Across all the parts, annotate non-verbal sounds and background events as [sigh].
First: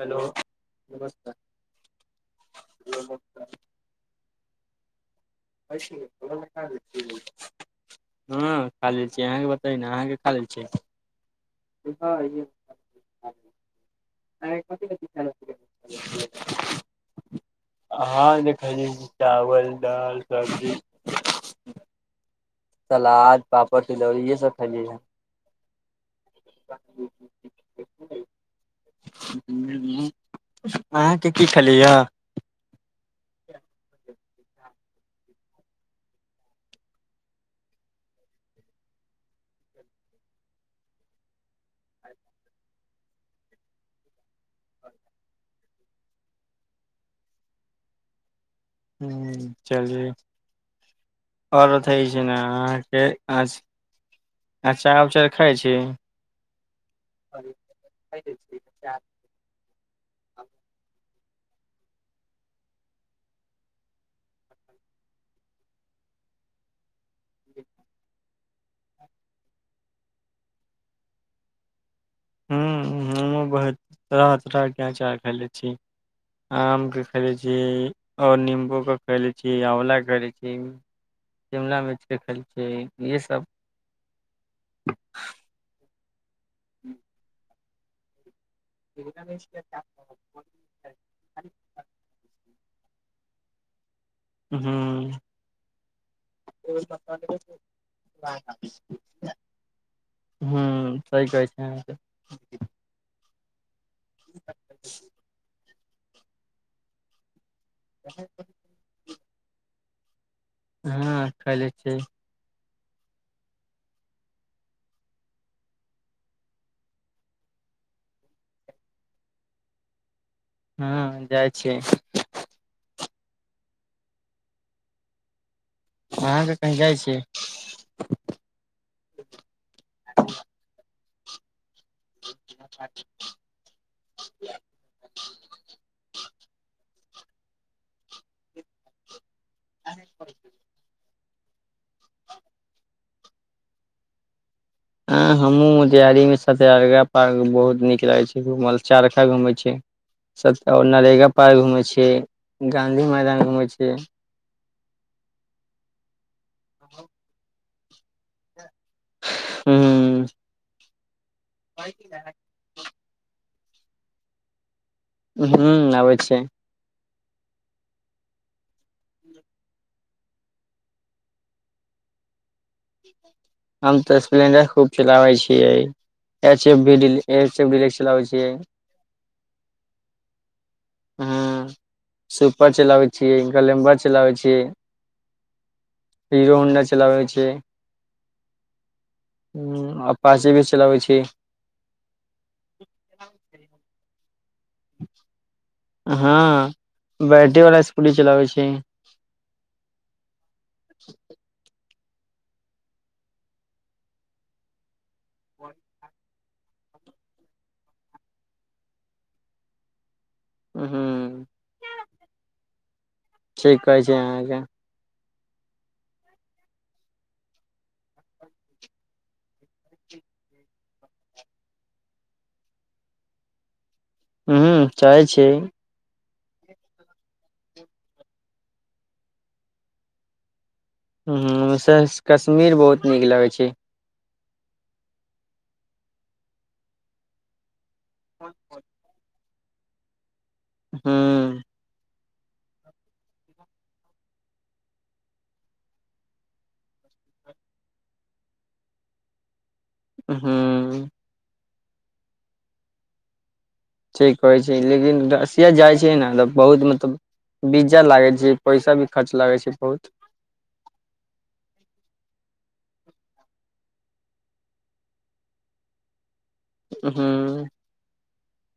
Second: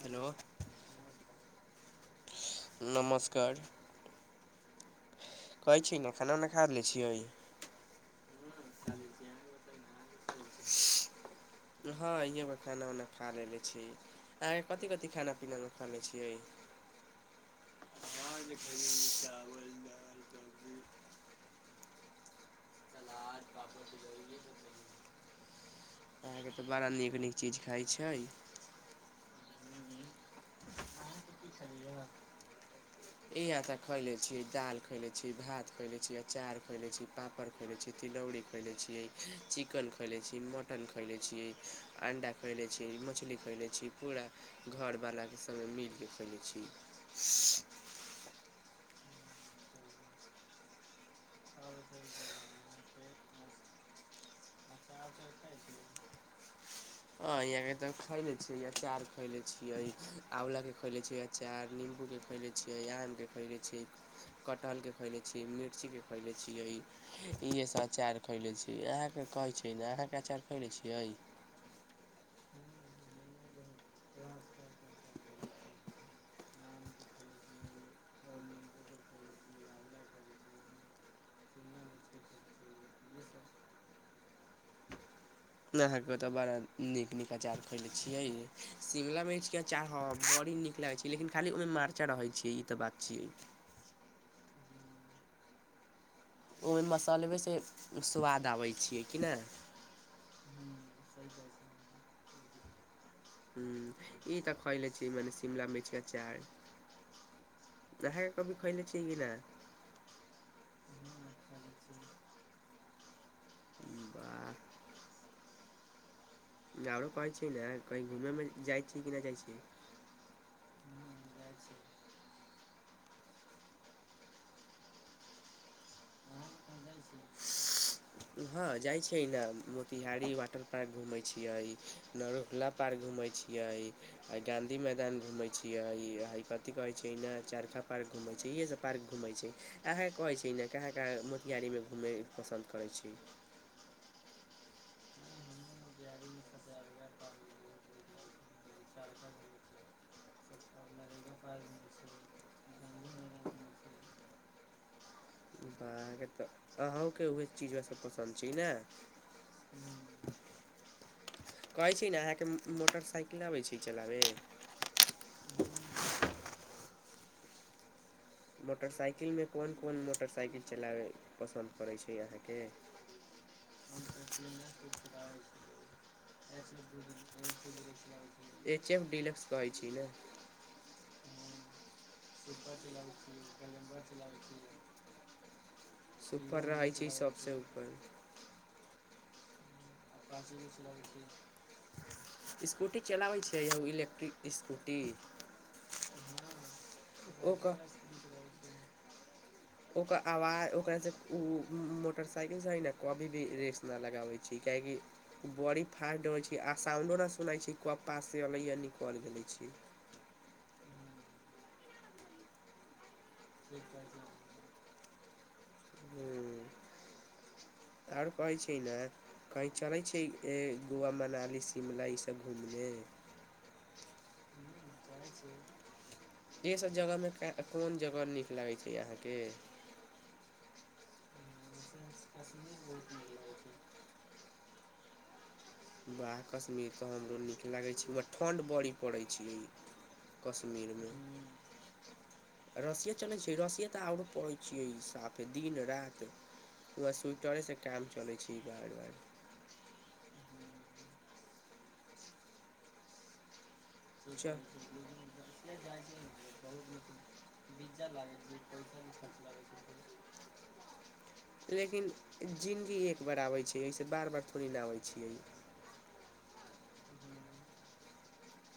hello नमस्कार नमस्कार कहै छी ने खाना उना खा लै छियै हँ खालेल छी अहाँके बतइ ने अहाँके खालेल छै हँ यो खाना उना खा लेले छी आय कथी कथि खाना पीना मे ख ले छिय हंँ [unintelligible] हँ खयले चावल दाल सब्जी सलाद पापड़ तिलौरी ये सब खली है अहाँके तऽ बड़ा नीक नीक चीज खाइ छै ह अहाँके की खलिय ई आ ता खयले छिय दालि खयने छी भात खयने छी अँचार खयने छी पापड़ खैने छी तिलौरी खैलने छीियै चिकन खैले छी मटन खैले छी अंडा खैले छी मछली खैले छी पूरा घरवलाकेँ सङग मिल कऽ खै छी चलू ओर बताइहअहाँके अचछ अचार उचार खाइ छी [unintelligible] ह यहा के तऽ खैले छियै अचार खैले छियै आँवला के खैले छी अचार नीमबू के खैले छीये आम के खैले छीय कटहल के खैले छी मिर्ची के खैले छी छियै इहे सभ आचार खैले छी अहाँके कहै छै ने अहाँके अचार खैले छियै ह हमँ बहुत तरह तरह के आँचार खैले छी आम के खैले छी ओर निम्बू के खैले छी आँवल खैले छी शिमला मिर्च के खैले छियै इएसभ हँ अहा के तऽ बड़ा नीक नीक आचार खयले छियै शिमला मिर्च के अचार हां बड़ी नीक लागै छै लेकिन खाली ओहिमे मारचा रहैत छियै ई तऽ बात छियै हू हँ ओहिमे मसलबेसँ स्वाद आबै छियै कि नहि ह सहि कहै छै ह ई त खयल छै म शिमला मिर्च के अचार कहै कभी खइले छैिय कि न हँ खैले छियै वाह आरो कहै छियै ने कहीँ घूमयमे जाइ छीय कि नहि जाइ छीय हँ जाइ छियै अहाँ के कहीँ जाइ छियै कहीं ना मोतिहारी वाटर पार्क घूमेै छियै न रुखला पार्क घूमे छीयै आ गांधी मैदान घूमे छीयै आ कथि कहै छै चरखा पार्क घूमे छै इे सब पार्क घूमे छै अहाँके कहे छै कहा कहा गाड़ी मे घुमै पसन्द करै छी हँ हमहूँ मोतिहारी मे सतियरगा पार्क बहुत नीक लागैत छै चारखा घूमै छियै नरेगा पार्क घूमेै छियै गाँंधी मैदान घूमै छियै अहाँ केत अहूँके उहे चीज सब पसन्द छै ने हुं कहै छी ने अहाँके मोटरसाइकिल अबै छै चलाबै हू आबै छै मोटरसाइकिल मे कोन कोन मोटरसाइकिल चलाबय पसन्द पड़ैत छै अहाँके ह हम तऽ स्प्लेंडर खूब चलाबै छियै एच एफ भी एच एफ डिलेक्स चलाबै छियै एच एफ डीलफ्स कहै छी ने हँ सुपर चलाबै छी ग्लेमर चलाबै छी हीरो सुपर हौंडा रहै छै चलाबै छी सबसे ऊपर हू इस्कूटी चलाबै छै आ उ इलेक्ट्रिक इस्कूटी हँ बैटरी वाला ओकर इस्कूटी चलाबै छै ओकर आवाज ओकरँ स ओ मो मोटरसाइकिल से है न कभी भी रेस न लगाबै छी काहेकि उ बॉडी फास्ट होे छै आ साउंडो ना सुनै छी कप्पा से अलै या निकल देले छी ह्म ठीक कहै छै अहाँके ह्म आर कहइ छै ने कही चलै छै ए गोवा मनाली शिमला ईसब घूमने ह्म चाहै छै एसभ जगहमे कोन जगह नीक लागै छै अहाँके ह्म सहन कश्मीर बहुत नीक लागैत छै बाह कश्मीर तऽ हमरो नीक लागै छै बट ठण्ढ बड़ी पड़ै छै ई कश्मी हँ रसिया चलै छै रसिया तऽ आरो पड़ै छियै साफे दिन रात त सुटरसँटााम चल छी बार बार [unintelligible] हँ ठीक च कहै छै लेकिन रसिया जाइ छै ने तऽ बहुत मतलब वीजा लागै छै पैसा भी खर्च लागै छै बहुत लेकिन जिन्दगी एक बार आबै छै एहिस बार बार थोड़े न आबै छियै हँ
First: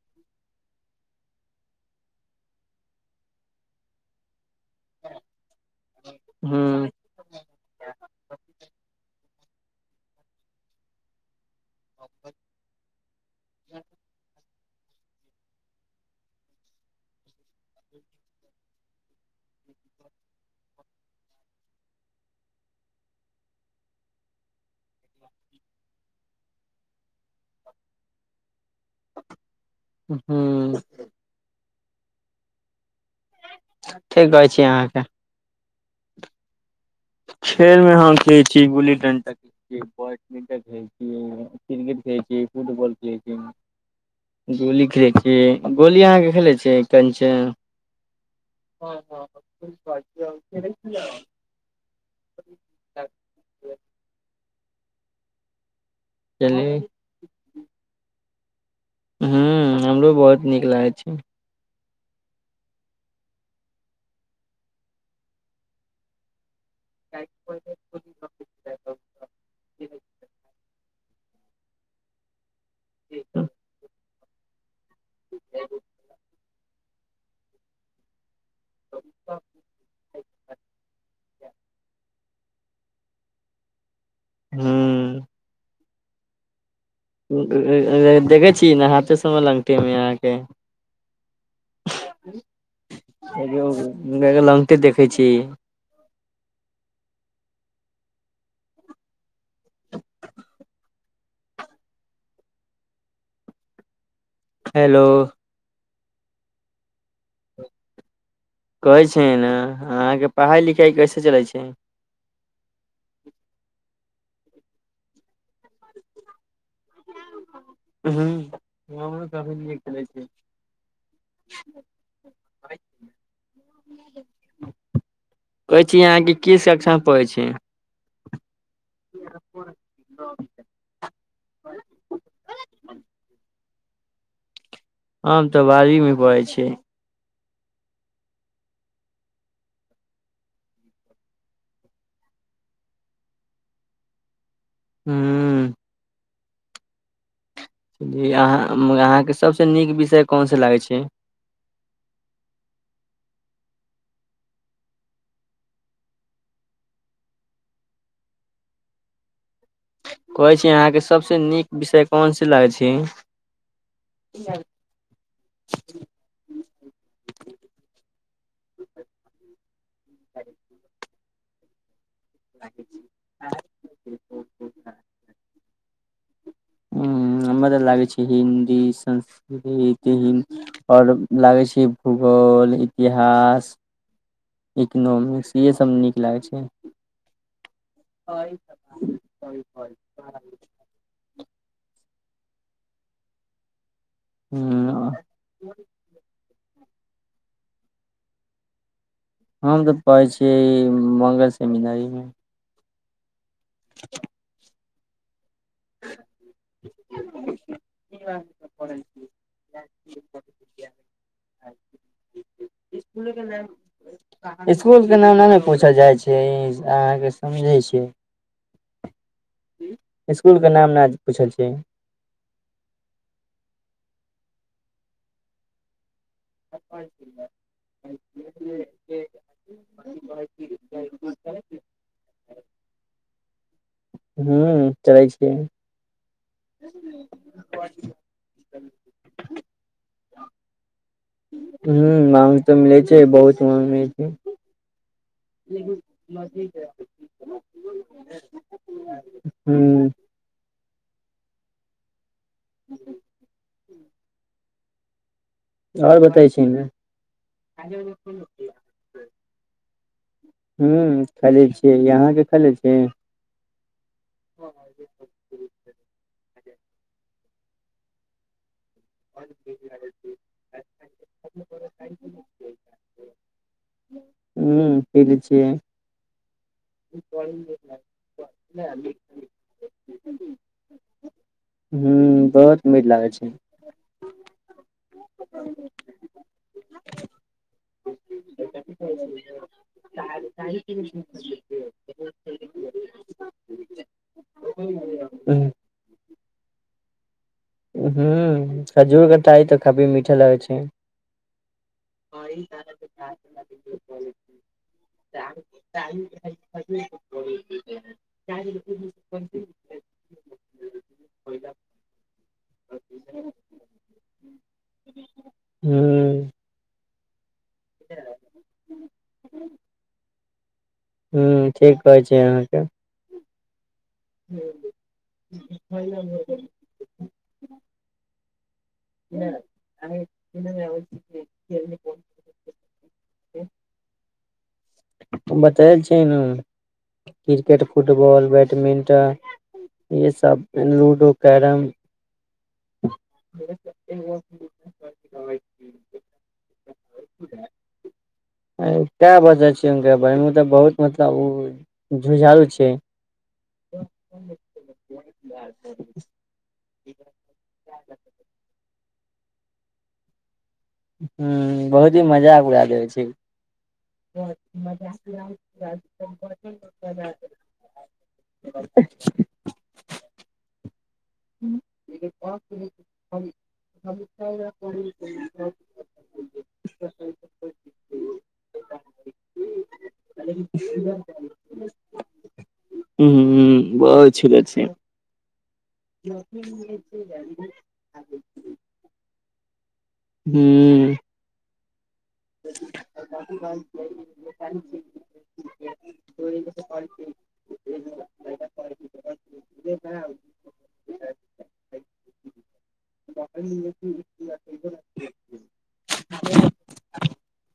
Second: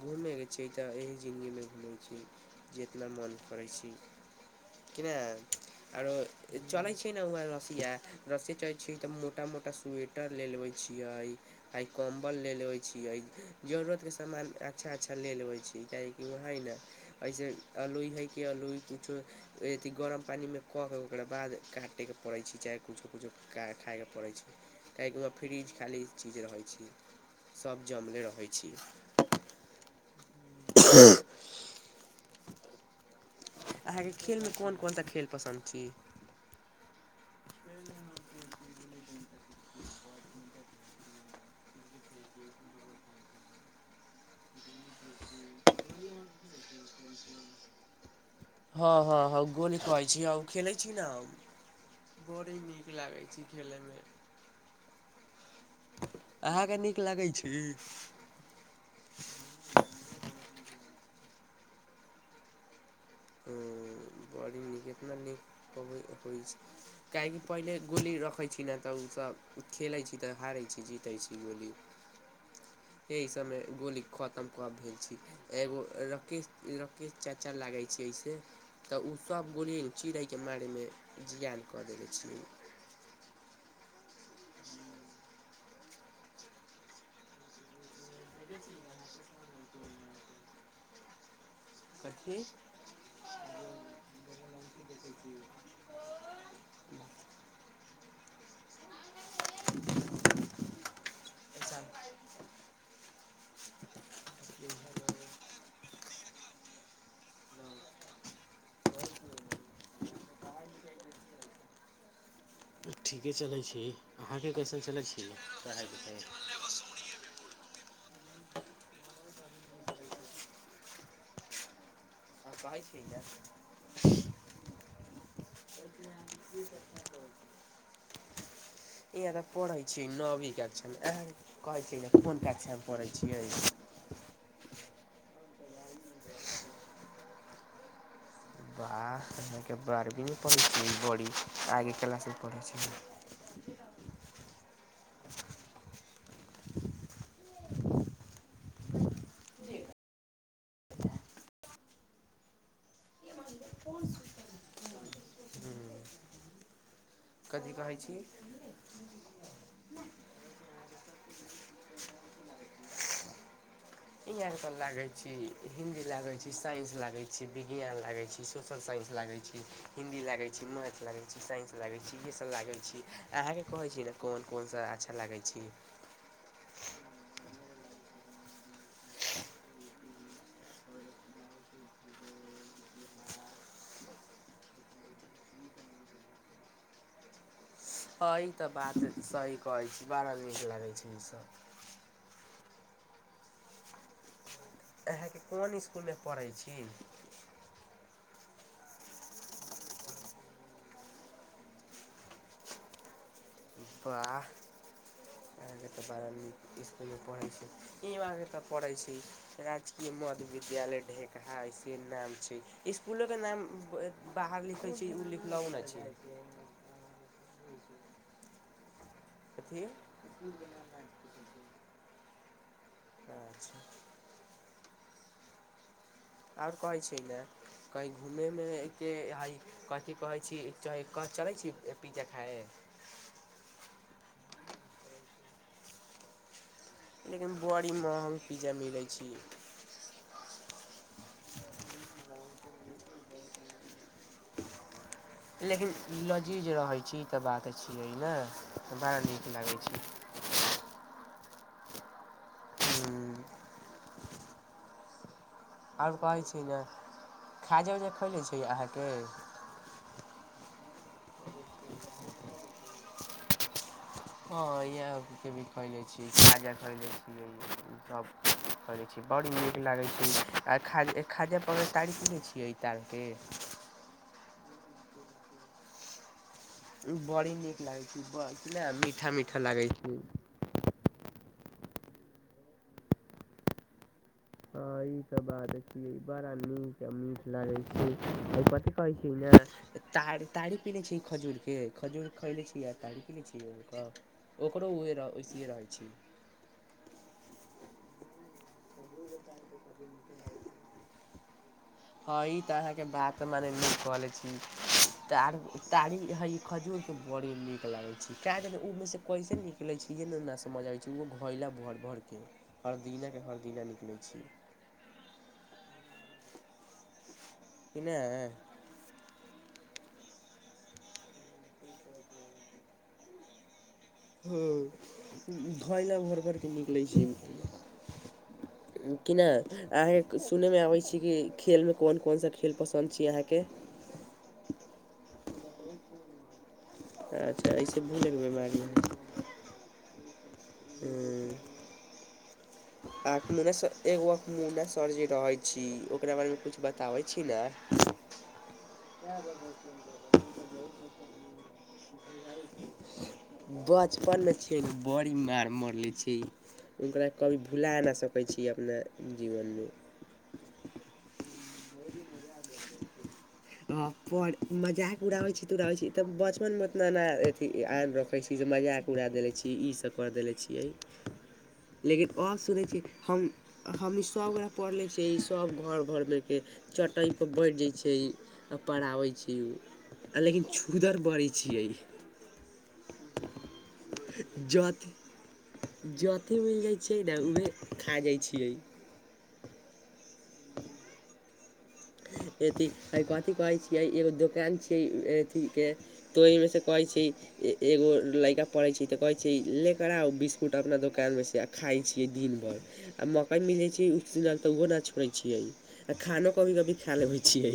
घूमेके छै तऽ एही जिन्दगीमे घूमै छी जितना मोन करै छी की नहि आरो हूँ चलइ छै ने ओ हैरसिया रस्सि चलइ छ तऽ छोटा मोटा स्वेटर ले लेवै छियै आइ कम्बल ले लेबै छियै जरूरतके सामान अच्छा अच्छा ले लेबै छी काहेकि ओ हइ ने अइसे अलोइ हइ कि अलोइ कुछो अथी गरम पानिमे कऽ के ओकरा बाद काटेके पड़ै छै चाहे कुछो कुछो खायके पड़ै छै काहि फ्रिज खालाली चीज रहैत छी सभ जमले रहैत छी हूँ हँ अहाँके ठीक खेलमे कहै छी कोन कोन अहाँके सा खेल पसन्द छी खेल मे खेलै छी गुल्ली डंटा खेलै छी बैडमीन्टन खेलै छी क्रिकेट खेलै छि फुटबॉल खेलै छि गोली खेलै छियै गोली अहाँके खेलै छियै कनचा हँ हँ हँ गोली कहैत छी खेलैत छी न बड़ी नीक लागै छै खेलैयमे चली अहाँके नीक लगैत छैक ह्म हमरो बहुत नीक लागैत छै ओ बड़ी निक एतना नीक होइ छै काहेकि पहिले गोली रखय छी ने तऽ ओसभ खेलै छी तऽ हारै छी जी दै छि गोली एहि समय गोली खतम कब भेल एगो रकेेश रकेेश चाचा लागै छै एहिसे [inaudible] तऽ ओसभ गोली चिड़ैके मारेमे जियान कऽ देेले छि [inaudible] हू देखै छीयै नहाे सममे लगटेमज अहाँके [unintelligible] कथी [unintelligible] लंगटे देखैत छी हैलो कहै छियै न अहाँके पढ़ाइ लिखाइ कैसे चलै छै ठीके चलैत छी अहाँके कइसन चलैत छी ह हमभी न खेलै छै कहै छियै ने कहै छी अहाँके की सक्षा पै छी इह तऽ पढ़ै छीयै नवी कक्ष कहै छै कोन कक्षा पढ़ै छियै आम तऽ बड़ीमे पड़ै छै आके बारहवीमे पढ़ै छिय बी आगे क्लासमे पढ़ै छ ी र [inaudible] हू जी अहाँ अहाँके सभसँ नीक विषय कोनसँ लागै छै [inaudible] ी कहै छी [unintelligible] कहै छी अहाँके सभस नीक विषय कोनस लागै छै लागे छी हिंदी लागे छी साइंस लागे छी विज्ञान लागे छी सोशल साइन्स लागैत छी हिन्दी लागै छी मैथ लागै छी साइन्स लागै छी इहे सभ लागै छी अहाँके कहैत छी ने कोन कोन सभ अच्छा लागै छी हूँ हमरा लागे छै हिन्दी संस्कृत हिं आओर लागै छै भूगोल ल इतिहास इकनोमिक्स इएहसभ नीक लागै छै हँ ई तऽ बात सही कहै छी बड़ा नीक [inaudible] लागै छै ईसभ हुँ अहाँके कोन इसकुल पढ़ै छी हम तऽ पै छियै मङंगल सेमिनारीमे वाह आ तऽ बारीक इसकुलमे पढ़ैत छी इ आ तऽ पढ़ै छी राजकीय मध्य विद्यालय ढेकहा ऐसे नाम छै इसकुल इसकुलोके नाम बाहर लिखै छै के ओ नाम न ने लिखलहु पूछल जाय छै अहाँके समझे छी [inaudible] की नहि पूछल छै अच्छा ओर कहै छै ने कही घूमे मे के ह कथिी कहै छी चलै छी पिज्जा खौ हू चलै छियै लेकिन बड़ी महंग पिज्जा मिलै छी हूँ महंग तऽ मिलै छै बहुत महंग मिलै छै लेकिन लजीज रहै छी ई तऽ बात छियै ने बड़ा नीक लागै हूँ छी ह्म आओर कहै छी ने खाजे उजे ने खैले छिये अहाँके हूँ खैले हँ इएह भी खरीदै छियै खिजा खरीदै छियैसभ [inaudible] छी बड़ी नीक लागैत छै आ खाद खाजा पर तारी पीने छियै [inaudible] डालके हूँ पीले छियै [inaudible] बड़ी नीक लागै छै कितना मीठा मीठा लागै छै हूँ बहुत मीठ लागै छै के बाद बड़ा नीक मीठ लागे छै कथी कहै छी ने तऽ तार तारी पीने छिये खजूरके खजूर खैले छी आ तारी ओकरो उहे वैसीए रहै छी हूँ खजूर कटाइ तऽ खजूर मीठा लगै छै हँ ई तऽ अहाँके बात मने नहि कहले छी तार तारी हय खजूरके बड़ नीक लागैत छै कियाकि ओहिमे से कैसे निकलैत छै [inaudible] ई न ना समझ आबै छै ओहो घैला भर भारके हरदिना के हरदिना निकलै छी [inaudible] [inaudible] की नै हू ठीक कहै छी अहाँके हूँ घइला भर भरके निकलै छै कि नहि अहाँके सुनैमे आबैत छी कि खेलमे कोन कोन सा खेल पसन्द छी अहाँके [inaudible] बताय छै न अच्छा क्रिकेट ऐसे भूलैके फुटबॉल बेमारी हइ बैडमिंटन ई सब लूडो कैरम आठ मुन्ना एगो अख मुन्ना सर जी रहे कै छी ओकरा बारे मे कुछ बताबे छी ना [inaudible] एय कए बजै छि बहिन मे तऽ बहुत मतलब झुझारू छी [inaudible] बचपन मे छै बड़ी मार मरले छैइ हुनकरा कभी भुला नहि सकै छी अपना जीवनमे ह बहुत ही मजाक उड़ा देबै छी अ बड़ मजाक उड़ावे छी त उड़ावे छी तब बचपन मे ओतना नइ अथि आइन रखे छी जे मजा [inaudible] मजाक उड़ा देले छियै ईसब कर देले छियै [inaudible] उंहू लेकिन आओर सुनै छी हम हमनी सबगोरा पढ़िले छियै ई सब घर मे के कटइ पर बढ़ि जाइ छै तऽ पढ़ाबै छी लेकिन छूदर बड़ी छियै हूँ बहुत छुदर छै [inaudible] जथ जथे मिल जाइ छियै ने उहे खा जाइ छियै हूँ ऐथी हइ कथी कहे छीयै एगो दुोकान छीे एथी के ते मे से कहे छी एगो लड़का पढ़ै छै तऽ कहै छै लेेक आउ बिस्कुट अपना दोकानमे से आ खाइ छै दिन भर आ मकइ मिलै छै उस तऽ ओहो नहि छोड़ै छियै आ खानो कभी कभी खा लेबै छियै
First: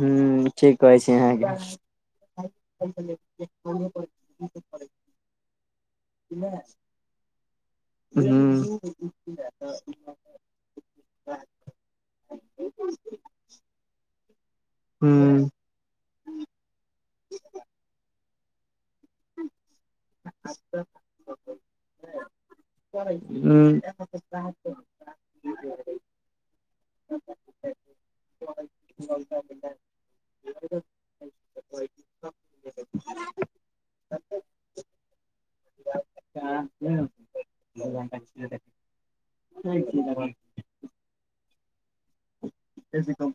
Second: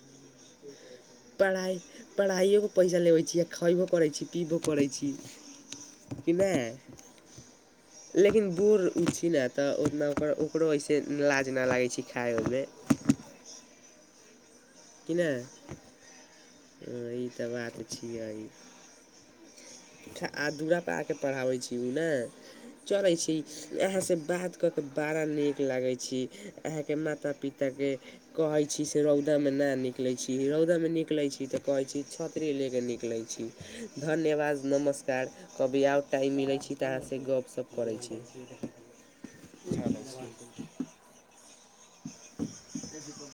हूँ ठीक कहै छी अहाँके पढ़ाइ पढ़ाइओके पैसा लेबै छीयै आ खयबो हूँ करै छी पीबो करै छी कि नहि लेकिन हूँ दूर उ छी नै त ओना ओकर ओकरो अहि से लाज न लागै छि खााय ओइमे कि नहि ई त बात छियै ई अच्छा आ दुरापर आके पढ़ाबै छी ओ ने [inaudible] चड़े छी आहाँ स बात क के बड़ा नीक लागे छै छी आहाके माता पिता के कहै छी से रौद मे न निकलै छी रौदमे निकलै छी तऽ कहै छी छत्री ले के निकलै छी धन्यवाद न नमस्कार कभी आउ टाइम मिलैत छै तऽ अहाँसँ गपशप करैत छी [unintelligible] हूँ